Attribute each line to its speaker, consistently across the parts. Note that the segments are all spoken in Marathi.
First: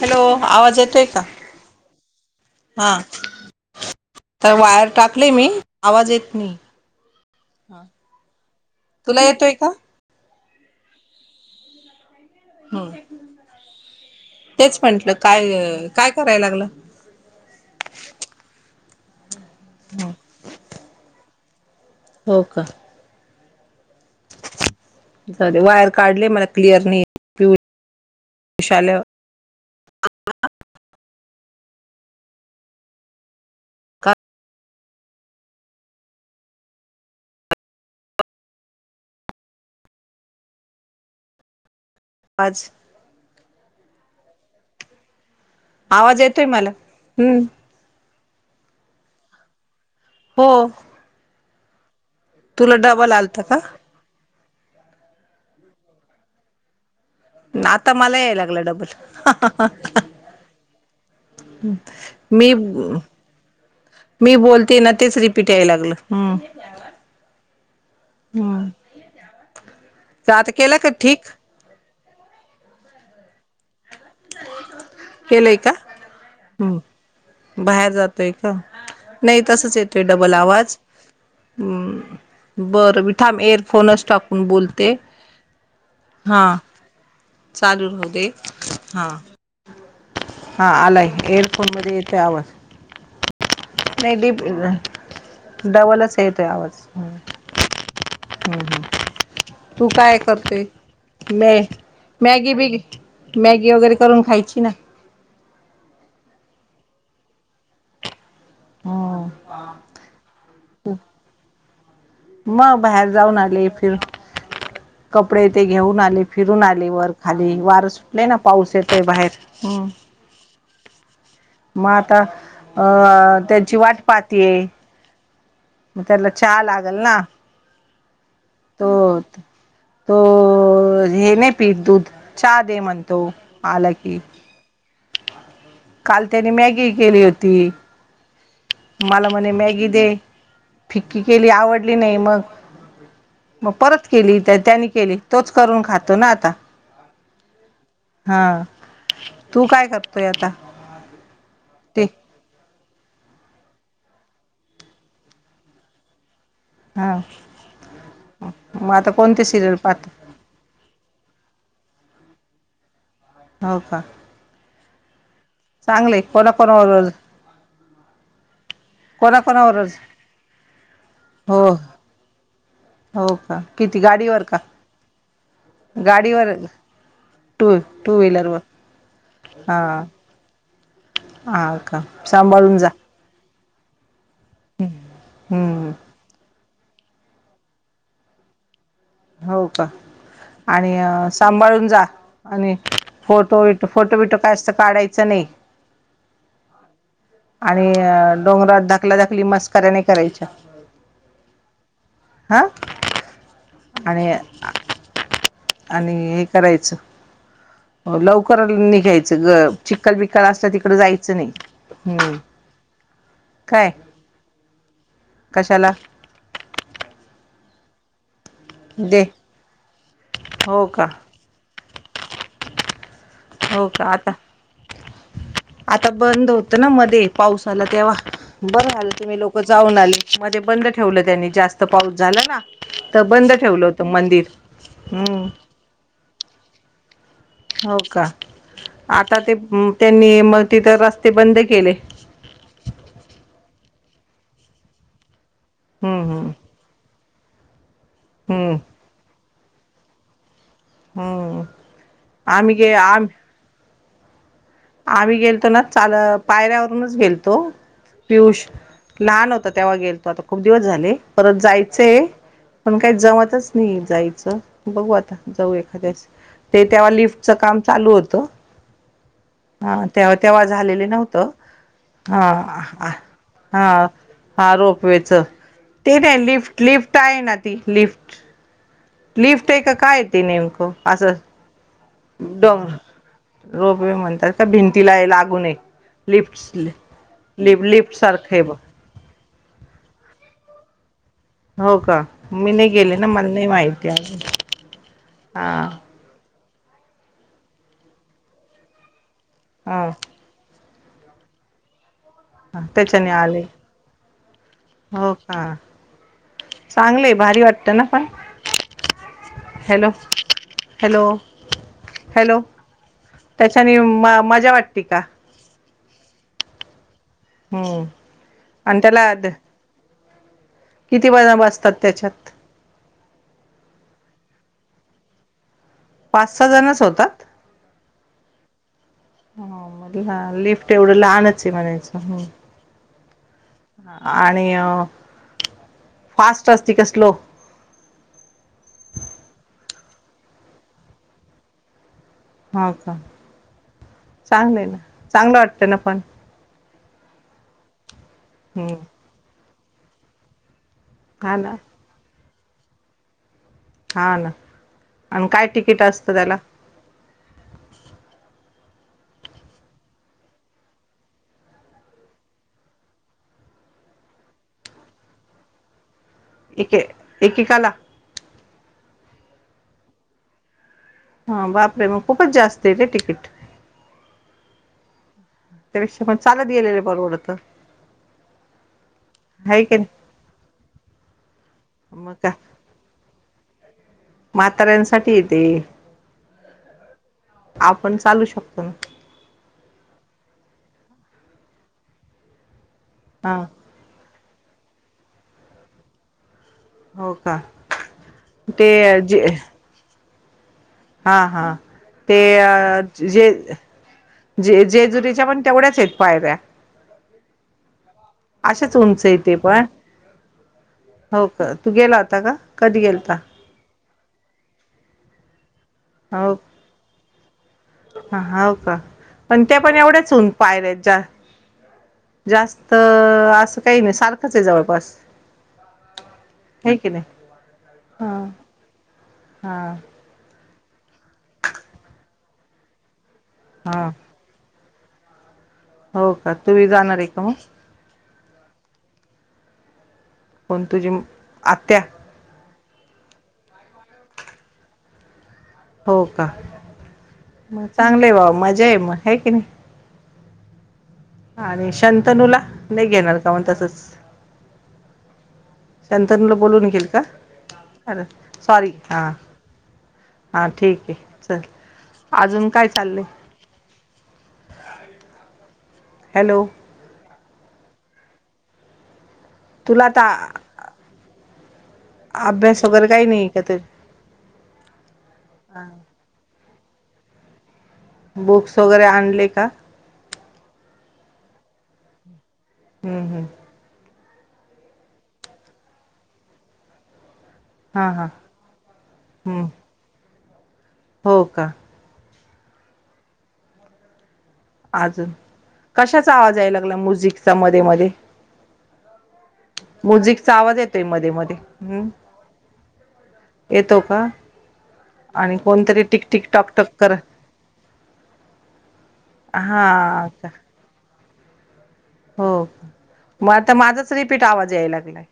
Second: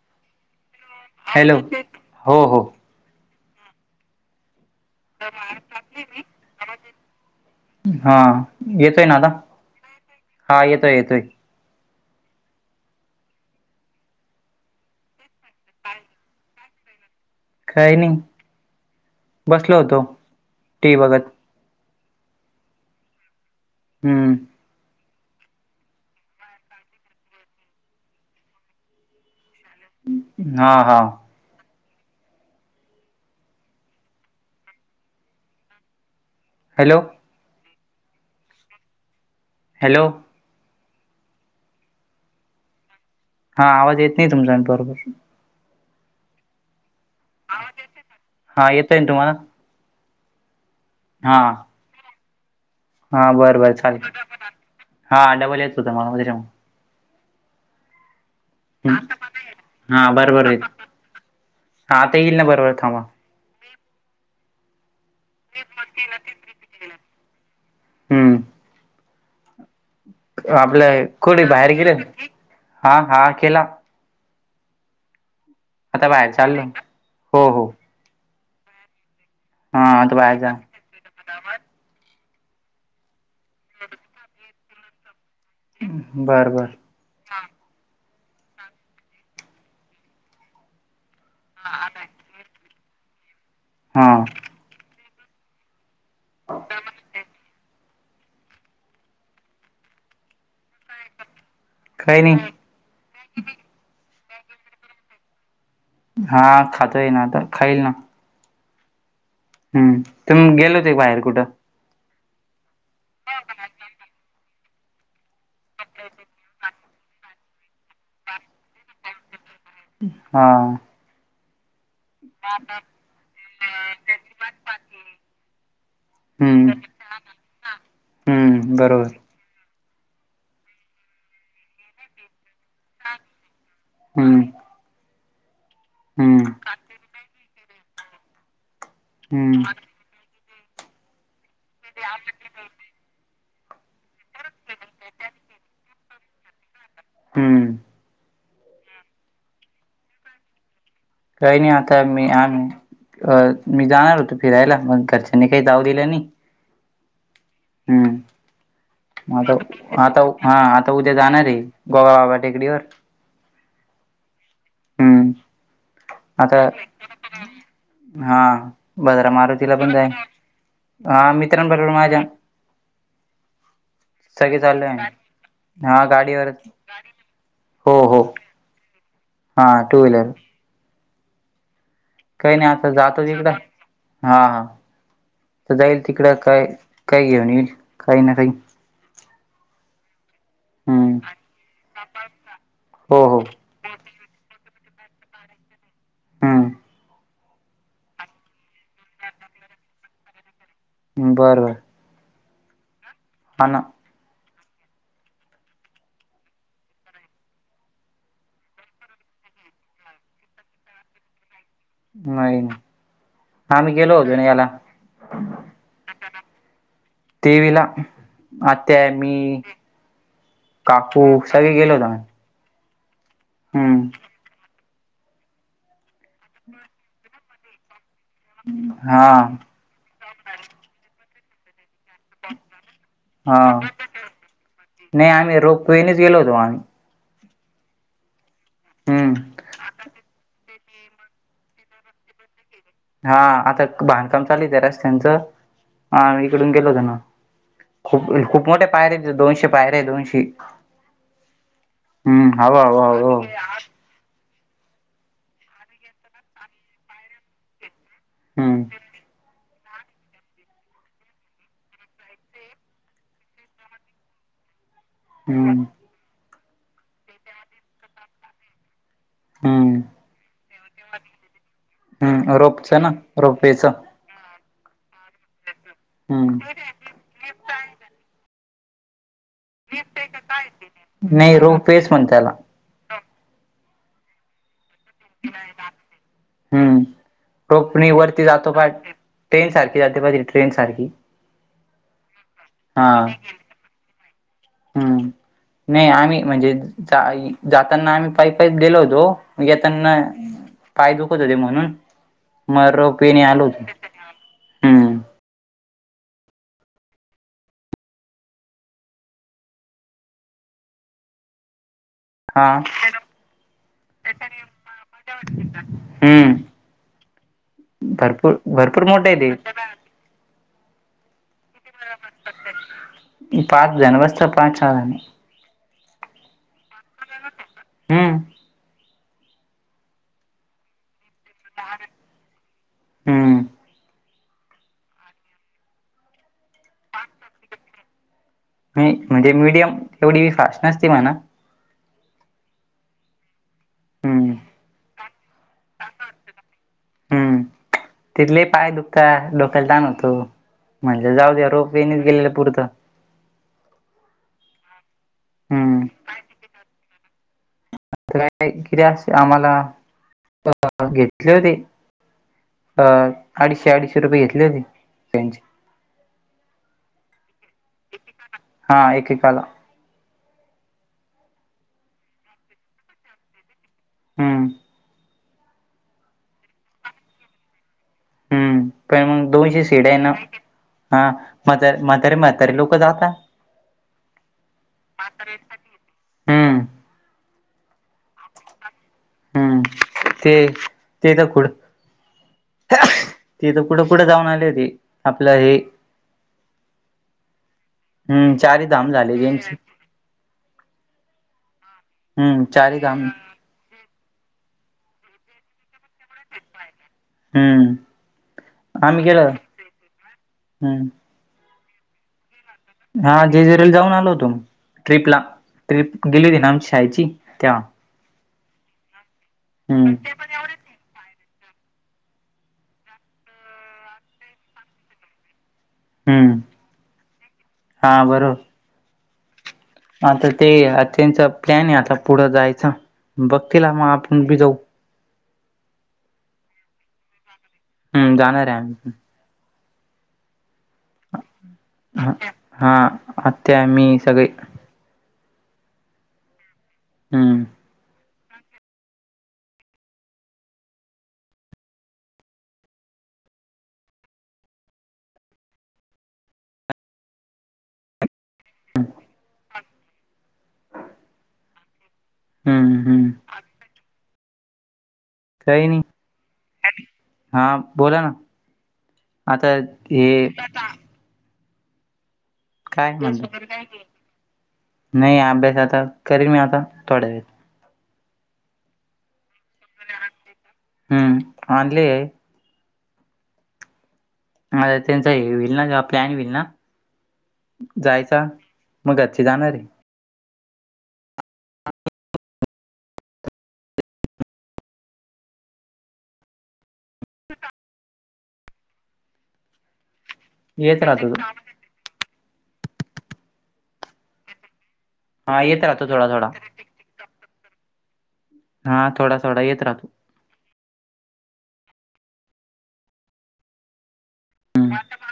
Speaker 1: हॅलो आवाज येतो
Speaker 2: हॅलो हो हो.
Speaker 1: हा तर वायर टाक लय मी. आवाज येत नाही.
Speaker 2: हा ना
Speaker 1: तुला
Speaker 2: आता
Speaker 1: येतोय का?
Speaker 2: हा येतोय - येतोय.
Speaker 1: हो. तेच म्हटलं काय काय कराय लागला.
Speaker 2: काही नाही बसलो होतो
Speaker 1: ह
Speaker 2: टी व्ही बघत.
Speaker 1: हो का.
Speaker 2: हम्म.
Speaker 1: जाऊदे वायर काढले मला क्लिअर नाही येत. [unintelligible] आल.
Speaker 2: हा -हा.
Speaker 1: का
Speaker 2: हॅलो! हॅलो!
Speaker 1: आज
Speaker 2: हा आवाज येत नाही तुमचा बरोबर.
Speaker 1: आवाज येतोय मला, हम्म.
Speaker 2: हा येतय ना तुम्हाला?
Speaker 1: हो.
Speaker 2: हा.
Speaker 1: तुला डबा
Speaker 2: हा बरं बरं चालेल, हा डबल येत होतं मला त्याच्यामुळं
Speaker 1: आता मला याय लागला डब बल
Speaker 2: हा बरोबर येत हा आता
Speaker 1: [unintelligible]
Speaker 2: येईल ना
Speaker 1: मी.
Speaker 2: बरोबर थांबा
Speaker 1: मी बोलती ना तेच रीप् पिट याय लागलं, हम्म हम्म. तर आता केला का
Speaker 2: आपलं
Speaker 1: ठीक
Speaker 2: कुठ बाहेर गेलं, हा हा केला.
Speaker 1: केलंय का?
Speaker 2: आता बाहेर चाललो हो हो
Speaker 1: बाहेर जात तोय का, नाही तसच
Speaker 2: हा
Speaker 1: येतोय
Speaker 2: आता
Speaker 1: डबल
Speaker 2: बाहेर जा
Speaker 1: आवाज. हम्म, बरं मी थाम एअरफोनच टाकून बोलते. हा
Speaker 2: बर बर
Speaker 1: चालू राहु दे. हा हा आलाय एअरफोनमध्ये येतोय आवाज. नाही
Speaker 2: हा
Speaker 1: डीप अं डबलच येतोय आवाज. तू काय करतोय? मे
Speaker 2: काही नाही
Speaker 1: मॅगी बीगी, मॅगी वगैरे करून खायची ना.
Speaker 2: हा खातोय ना, आता खाईल ना.
Speaker 1: हम्म
Speaker 2: हम्म, तुमी गेलो होते का बाहेर कुठं.?
Speaker 1: मग बाहेर जाऊन आले फिरुन कपडे ते घेऊन आले, फिरून आले वर- खाली वार सुटलाय ना पाऊस येतय बाहेर. हम्म
Speaker 2: हा.
Speaker 1: मग आता अ त्यांची वाट पहातीये. मग त्यांला चहा
Speaker 2: हम्म
Speaker 1: लागल ना.
Speaker 2: हम्म बरोबर
Speaker 1: तोत, तो हे नाही पीत दूध, चहा दे म्हणतो. आला की
Speaker 2: हम्म
Speaker 1: काल
Speaker 2: हम्म
Speaker 1: त्याने मॅगी केली होती. मला म्हणे
Speaker 2: हम्म
Speaker 1: मॅगी दे, फिक्की केली आवडली नाही मग, मग परत केली, त्या त्यांनी केली तोच करून खातो ना आता.
Speaker 2: हम्म
Speaker 1: हा, तू काय करतोय आता?
Speaker 2: काही नाही आता
Speaker 1: ते
Speaker 2: मी आमी अ मी जाणार होतो फिरायला, मग घरच्यांनी काही जाऊ दिलं नाही.
Speaker 1: हा
Speaker 2: हम्म
Speaker 1: मग आता कोणते सिरियल पाह
Speaker 2: आता हा आता उद्या जाणार आहे, गोगाबाबा टेकडीवर.
Speaker 1: हो का
Speaker 2: हम्म
Speaker 1: चांगलंय कोणा
Speaker 2: आता
Speaker 1: कोणा बरोबर ज्
Speaker 2: हा, भद्रा मारुतीला पण
Speaker 1: कोणाकोणावरच
Speaker 2: जाईन, हा
Speaker 1: हो
Speaker 2: मित्रांबरोबर माझ्या.
Speaker 1: हो का? किती गाडीवर
Speaker 2: सगळे
Speaker 1: का?
Speaker 2: चाललोय आम्ही हा
Speaker 1: गाडीवर,
Speaker 2: गाडीवरच
Speaker 1: टू
Speaker 2: हो
Speaker 1: टू -
Speaker 2: हो
Speaker 1: व्हीलर वर हा,
Speaker 2: टू व्हीलर
Speaker 1: हा का.
Speaker 2: काही नाही
Speaker 1: सांभाळून जा
Speaker 2: आता जातो तिकड, हा-हा तर
Speaker 1: हम्म
Speaker 2: जाईल. तिकडं काय काही घेऊन येईल, काही ना काही.
Speaker 1: हो का. आणि
Speaker 2: हम्म
Speaker 1: सांभाळून जा, आणि
Speaker 2: हो हो
Speaker 1: फोटो विट फोटो विट. कास्तं काढायचं नाही.
Speaker 2: हम्म.
Speaker 1: आणि डोंगरात धाकला-धकली मस्कऱ्या नाही करायच्या.
Speaker 2: बरं-बरं.
Speaker 1: हा.
Speaker 2: हा ना.
Speaker 1: आणि-आणि हे करायचं लवकर निघायचं ग, चिक्खल बिक्खल असल्या तिकड जायचं नाही. हम्म
Speaker 2: नाही-नाही.
Speaker 1: काय
Speaker 2: आम्ही गेलो होतो ना, याला.
Speaker 1: कशाला
Speaker 2: तेवी ला, आत्या,
Speaker 1: दे
Speaker 2: मी,
Speaker 1: हो का
Speaker 2: काकू. सगळी गेलो होतो काय नाही.
Speaker 1: हो का, आता. आता बंद होतं ना मध्ये, पावस आला तेव्हा, बरं झाल
Speaker 2: हा
Speaker 1: तुम्ही लोक जाऊन आले. मध्ये बंद ठेवलं त्यांनी, जास्त पाऊस झाला ना. तर बंद
Speaker 2: हा
Speaker 1: ठेवलं होत मंदिर, हम्म.
Speaker 2: कोहिनीच गेल होतो माझं.
Speaker 1: हो का,
Speaker 2: हम्म
Speaker 1: आता ते त्यांनी मग तिथ रस्ते बंद केले.
Speaker 2: हा आता बांधकाम चालत आहे रस्त्यांचं, हा
Speaker 1: हम्म
Speaker 2: आम्ही
Speaker 1: हम्म
Speaker 2: इकडून गेलो होतो ना. खूप-खूप
Speaker 1: हम्म
Speaker 2: मोठे पायरे दोनशे पायरे आहे, दोनशे.
Speaker 1: हम्म
Speaker 2: हम्म,
Speaker 1: आम्ही गे
Speaker 2: हवा-हवा
Speaker 1: आम
Speaker 2: व.
Speaker 1: आम्ही गेलतो ना चाल पायऱ्यावरूनच गेलतो, पियुष
Speaker 2: हम्म
Speaker 1: लहान होत तेव्हा गेलतो, आता खूप दिवस झाले, परत जायचेय. पण काही जमतच नाही जायचं. बघू आता जाऊ
Speaker 2: हम्म
Speaker 1: एखाद्यास, ते तेव्हा लिफ्टचं काम चालू होतं. हा
Speaker 2: हम्म
Speaker 1: तेव्हा-तेव्हा झालेले नव्हतं,
Speaker 2: हम्म रोपच ना
Speaker 1: हा-हा.
Speaker 2: रोपवेच
Speaker 1: हा रोपवेच, ते त्या
Speaker 2: हम्म
Speaker 1: लिफ्ट, लिफ्ट आहे ना ती लिफ्ट. लिफ्ट आहे का काय ते नेमकं असं.
Speaker 2: रोम फेच म्हणत त्याला
Speaker 1: डोंग, रोपवे म्हणतात. भिंतीला आहे, लागू नये लिफ्ट लि
Speaker 2: हम्म रोपणी
Speaker 1: लिफ्ट
Speaker 2: वरती
Speaker 1: सारखं आहे
Speaker 2: जातो
Speaker 1: बग.
Speaker 2: पाय ट्रेन सारखी जाते बगा ट्रेन सारखी.
Speaker 1: हो का, मी नाही
Speaker 2: हा
Speaker 1: गेली ना, मला नाही माहिती आजुन.
Speaker 2: हम्म, नाही आम्ही म्हणजे जा जाताना आम्ही पाई-पाई गेलो होतो.
Speaker 1: हा
Speaker 2: येताना पाय दुखत होते म्हणून मग
Speaker 1: त्याच्याने
Speaker 2: रोपीने
Speaker 1: आले
Speaker 2: आलू होतो, हम्म.
Speaker 1: हा, चांगलेय भारी वाटत ना पण. हॅलो-हॅलो.
Speaker 2: हा.
Speaker 1: त्याच्याने म मजा वाटते का.
Speaker 2: हम्म
Speaker 1: हम्म
Speaker 2: भरपूर,
Speaker 1: आणि
Speaker 2: भरपूर मोठा
Speaker 1: त्याला
Speaker 2: आहे ते.
Speaker 1: किती वाजेला वासतात?
Speaker 2: [inaudible] पाच जान बसतात पाच, सहा जन.
Speaker 1: पाच, सहा जणच होतात?
Speaker 2: हम्म
Speaker 1: ह मधला लिफ्ट एवढं लहानच आहे म्हणायचं ह.
Speaker 2: हम्म
Speaker 1: आणि फास्ट असती का स्लो?
Speaker 2: मी म्हणजे मीडियम एवढी फास्ट नसती म्हणा.
Speaker 1: हो का
Speaker 2: हम्म
Speaker 1: चांगलं आहे ना चांगलं वाटतं ना पण?
Speaker 2: हम्म तिथले पाय
Speaker 1: हम्म.
Speaker 2: दुखता डोक्याला तणवतो म्हणजे जाऊ
Speaker 1: हा
Speaker 2: द्या
Speaker 1: ना
Speaker 2: रोपवेणीच गेलेलं पुरतं.
Speaker 1: हा ना आणि काय तिकीट
Speaker 2: हम्म
Speaker 1: असतं त्याला?
Speaker 2: काय क [inaudible] अस आम्हाला घेतले होते. अ अडीचशे, अडीचशे रुपये घेतले होते त्यांचे.
Speaker 1: एके एकेकाला?
Speaker 2: हा एकेकाला.
Speaker 1: हा बापरे मग खूपच जास्त आहे रे तिकीट.
Speaker 2: हम्म.
Speaker 1: त्यापेक्षा पण चालत गेलेले परवडत.
Speaker 2: हम्म काय मग
Speaker 1: आहे
Speaker 2: दोनशे
Speaker 1: की
Speaker 2: सीट
Speaker 1: नाही
Speaker 2: आहेना. हा
Speaker 1: मग
Speaker 2: म्हातारे
Speaker 1: का
Speaker 2: म्हातारे लोक जातात.
Speaker 1: म्हाताऱ्यांसाठी येते
Speaker 2: हम्म
Speaker 1: आपण चालू शकतो ना.
Speaker 2: हम्म ते ते तर खुड
Speaker 1: हा
Speaker 2: ते तर कुठे, कुठे जाऊन आली होती आपलं हे
Speaker 1: हो का
Speaker 2: हम्म
Speaker 1: ते
Speaker 2: चारधाम झाले
Speaker 1: जे
Speaker 2: त्यांचे.
Speaker 1: हा हा ते
Speaker 2: धाम
Speaker 1: जे जे जेजुरीच्या पण तेवढ्याच आहेत पायऱ्या.
Speaker 2: हम्म
Speaker 1: अशाच
Speaker 2: आम्ही
Speaker 1: उंच आहेत
Speaker 2: गेलो
Speaker 1: ते पण
Speaker 2: हम्म
Speaker 1: हो का तू गेला होता का? कधी
Speaker 2: हा
Speaker 1: गेलता
Speaker 2: जेजराला जाऊन आलो होतो ट्रीपला ट्रिप गेली होती ना आमच्या शाळेची तेव्हा.
Speaker 1: हा हो का पण त्यापण
Speaker 2: हम्म
Speaker 1: एवढ्याच होऊन पायऱ्यांच्या. जास्त असं काही नाही सारखंच आहे जवळपास.
Speaker 2: हम्म
Speaker 1: हाय की नाही? हा हा.
Speaker 2: आता ते आत्यांच प्लॅन आहे आता पुढं जायच बघतील मग
Speaker 1: हा
Speaker 2: आपण बी जाऊ.
Speaker 1: हो का तुम्ही जाणार आहे का मग?
Speaker 2: हम्म जाणार आहे पण.
Speaker 1: कोण तुझी आत्या?
Speaker 2: ह हा आत्या मी सगळे.
Speaker 1: हो का
Speaker 2: हम्म
Speaker 1: म चांगलं आहे भाव मजा आहे मग हे की नाही? आणि शंतनूला नाही घेणार का मग तसंच? संतनला बोलून निघेइल का? चालल सॉरी हा हा ठीक आहे चल अजून काय
Speaker 2: हम्म
Speaker 1: चाललंय?
Speaker 2: हम्म काही नाही.
Speaker 1: हॅलो.
Speaker 2: हा बोला ना आता
Speaker 1: तुला आता
Speaker 2: हे
Speaker 1: अभ्यास वगैरे
Speaker 2: काय
Speaker 1: काही नाही का ते?
Speaker 2: म्हणत नाही अभ्यास आता करणी मी आता थोड्या वेळ.
Speaker 1: बुक्स वगैरे आणले का?
Speaker 2: हम्म आणले आहे.
Speaker 1: हम्म हम्म
Speaker 2: अ त्यांचा हे होईल ना जेव्हा प्लॅन होईल ना
Speaker 1: हां हां
Speaker 2: जायचा, मग घरचे
Speaker 1: हम्म
Speaker 2: जाणार आहे.
Speaker 1: हो का अजून, कशाचा आवाज यायला लागला म्युझिकचा मध्ये मध्ये. म्युझिकचा आवाज येतोय
Speaker 2: येत राहतो
Speaker 1: मध्ये
Speaker 2: तो.
Speaker 1: मध्ये. हम्म येतो का? आणि
Speaker 2: हा येत
Speaker 1: कोणतरी
Speaker 2: राहतो थोडा
Speaker 1: टिकटिक
Speaker 2: थोडा
Speaker 1: टॉक टॉक कर
Speaker 2: हा थोडा थोडा येत राहतो.
Speaker 1: आता हो मग आता माझाच रिपीट आवाज याय
Speaker 2: हम्म
Speaker 1: लागलाय.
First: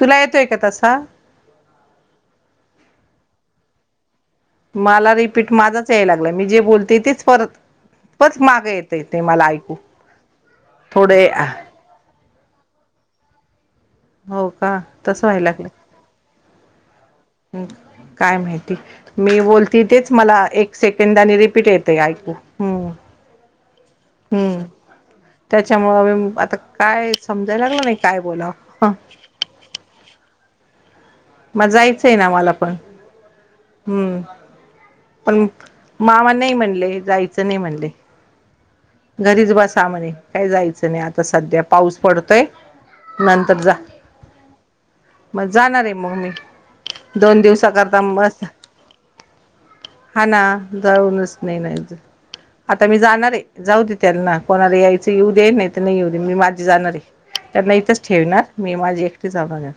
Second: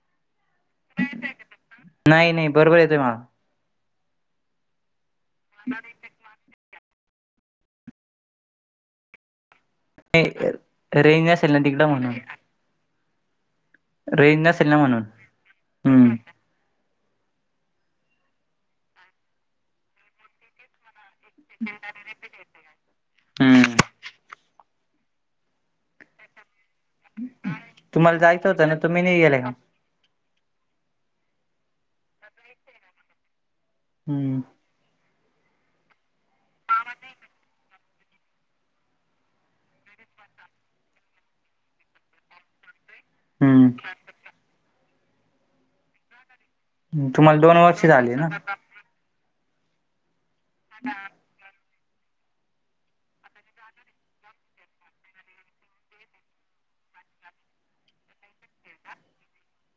Speaker 1: तुला येतोय का तसा.
Speaker 2: नाही नाही बरोबर येतो मला.
Speaker 1: मला रिपीट माझाच यायला. मी जे बोलते तेच परत, परत माग येते ते मला ऐकू. थोडे
Speaker 2: रेंज नसेल ना तिकडे म्हणून. रेंज
Speaker 1: हो
Speaker 2: नसेल ना
Speaker 1: का
Speaker 2: म्हणून.
Speaker 1: तसं व्हायला लागलं
Speaker 2: हम्म
Speaker 1: काय माहिती. मी बोलती तेच मला एक सेकंदाने रिपीट येतय ऐकू. हम्म
Speaker 2: हम्म
Speaker 1: हम्म त्याच्यामुळ आता काय समजाय लागल नाही
Speaker 2: तुम्हाला
Speaker 1: काय
Speaker 2: जायचं होतं
Speaker 1: बोलाव‌.
Speaker 2: [unintelligible]
Speaker 1: मग जायच आहे ना मला पण. हम्म पण मामा नही म्हणले. जायच नही म्हणले. घरीच बसा म्हणे. काय जायच नाही आता सध्या पाऊस पडतोय. नंतर जा‌.
Speaker 2: हम्म
Speaker 1: मग जाणार आहे मग मी. दोन
Speaker 2: तुम्हाला
Speaker 1: दिवसा
Speaker 2: वर्ष
Speaker 1: करता
Speaker 2: झाले ना
Speaker 1: मस हा ना जाऊनच नाही अजुन आता मी जाणार आहे. जाऊ दे त्यांना. कोणाला यायच येऊ दे नाही तर नाही येऊ दे. मी माझी जाणार आहे. त्यांना इथच ठेवणार. मी माझी एकटी जाऊण येणार.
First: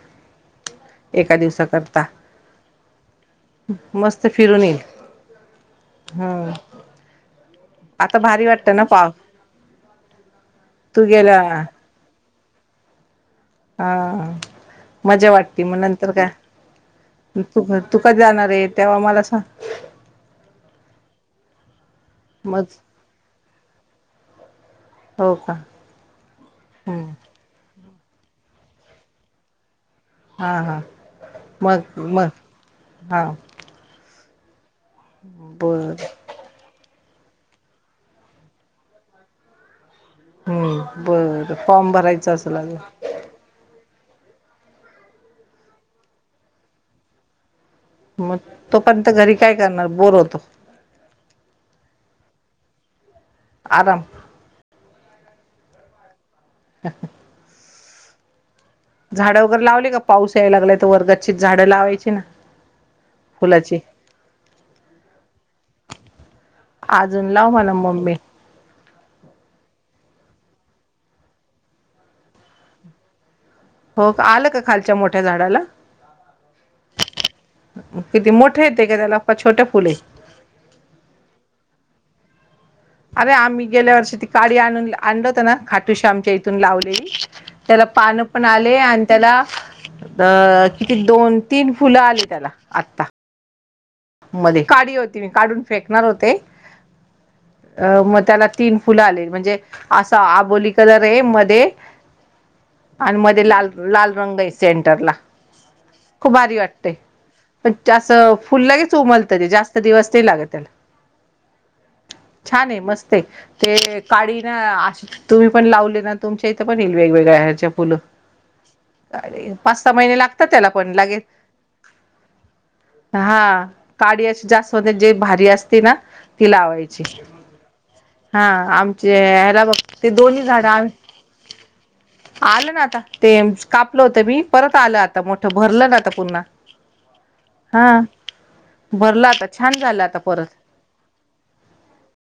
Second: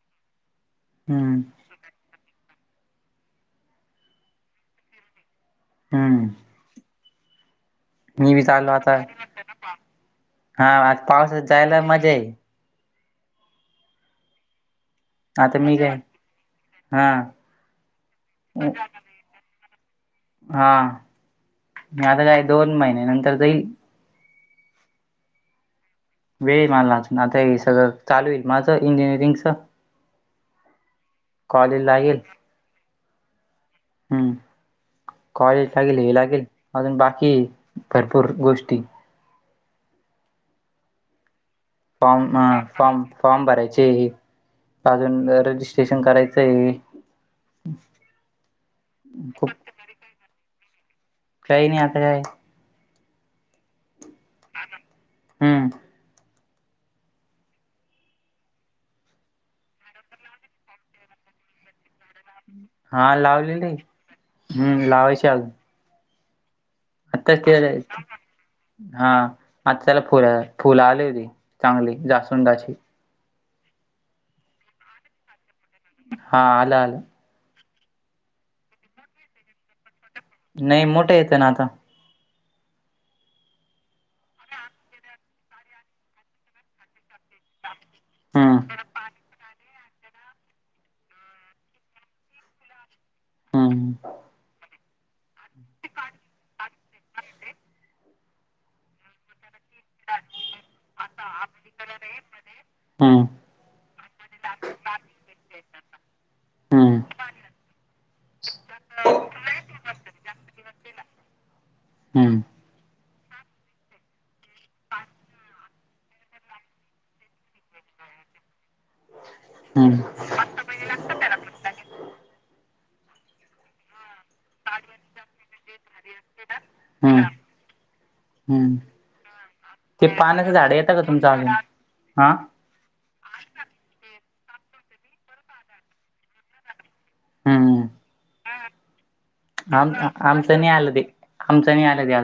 Speaker 1: एका
Speaker 2: हम्म
Speaker 1: दिवसा करता मस्त फिरून येईल.
Speaker 2: हम्म
Speaker 1: आता
Speaker 2: मी बी
Speaker 1: भारी
Speaker 2: चाललो
Speaker 1: वाटतं ना
Speaker 2: आता.
Speaker 1: पाव
Speaker 2: हा आता
Speaker 1: तू गेला
Speaker 2: पावसात जायला मजा आहे.
Speaker 1: हा मजा
Speaker 2: आता
Speaker 1: वाटती.
Speaker 2: मी
Speaker 1: मग नंतर काय?
Speaker 2: हा
Speaker 1: तू तू कध जाणार आहे तेव्हा मला सांग.
Speaker 2: हा मी आता काय
Speaker 1: मग
Speaker 2: दोन महिने नंतर जाईल.
Speaker 1: हो का
Speaker 2: वेळ आहे मला
Speaker 1: हम्म
Speaker 2: अजून. आता हे सगळ चालू होईल माझ इंजिनिअरिंगच.
Speaker 1: हा हा
Speaker 2: कॉलेज
Speaker 1: मग
Speaker 2: लागेल
Speaker 1: मग हा
Speaker 2: हम्म कॉलेज लागेल.
Speaker 1: बर
Speaker 2: हे लागेल. अजून बाकी आहे भरपूर गोष्टी.
Speaker 1: हम्म बर फॉर्म भरायच असल अजुन.
Speaker 2: फॉर्म भरायचे आहे. अजून रजिस्ट्रेशन करायच आहे.
Speaker 1: मग तोपर्यंत घरी
Speaker 2: खूप
Speaker 1: काय करणार. बोर होत.
Speaker 2: काही नाही आता काय.
Speaker 1: आराम.
Speaker 2: हम्म.
Speaker 1: ह [inaudible] झाडं वगैरे लावली का पाऊस यायला लागलाय तवर गच्चीत झाडं लावायची ना.
Speaker 2: हा लावलेली
Speaker 1: फुलाची
Speaker 2: हम्म लावायची अजून.
Speaker 1: अजून
Speaker 2: आता
Speaker 1: लाव मला
Speaker 2: केळय.
Speaker 1: मम्मी
Speaker 2: हा आता त्याला फुल फुल आली होती चांगली जास्वंदाची.
Speaker 1: हो आलं का खालच्या मोठ्या झाडाला.
Speaker 2: हा आलं आलं.
Speaker 1: किती मोठे येते का त्याला छोट्या फुलेय.
Speaker 2: नाही मोठं येतं ना आता.
Speaker 1: अरे आम्ही गेल्या वर्षी ती काडी आणून आणल होत ना खाटूशी आमच्या इथून लावलेली. त्याला पानं पण
Speaker 2: हम्म
Speaker 1: आले आणि त्याला. अ किती दोन तीन फुलं आली त्याला आता.
Speaker 2: हम.
Speaker 1: मध्ये काढ होती मी काढून फेकणार होते. अ मग त्याला तीन फुलं आली म्हणजे असं आबोली. कलर आहे मध्ये आणि
Speaker 2: हम्म
Speaker 1: मध्ये लाल लाल रंग आहे सेंटर ला. खूप भारी वाटतेय
Speaker 2: हम्म
Speaker 1: पण असं फुल लागेच. उमलतय जास्त दिवस नाही लागत त्याला.
Speaker 2: हम्म.
Speaker 1: छान आहे मस्त आहे ते काडी ना अशी. तुम्ही पण लावले ना तुमच्या इथे पण येईल वेगवेगळ्या हच्या फुल कारे. पाच सहा
Speaker 2: हम्म
Speaker 1: महिने लागतात त्याला पण लागेच हा. काडी अशी जास्वंदीची जे भारी असते ना ती लावायची.
Speaker 2: हम्म
Speaker 1: हा
Speaker 2: हम्म
Speaker 1: आमचे याला बघ ते दोन्ही
Speaker 2: पानाचं
Speaker 1: झाड आन.
Speaker 2: येतं का तुमचं अजून हा
Speaker 1: आलं ना आता. ते कापलं होतं मी परत आलं आता मोठं भरलं ना आता पुन्हा.
Speaker 2: हम्म
Speaker 1: हा भरलं आता छान
Speaker 2: आम
Speaker 1: झालं आता परत
Speaker 2: आमचं नय आलं ते आमचं‌ नय आलं ते आज.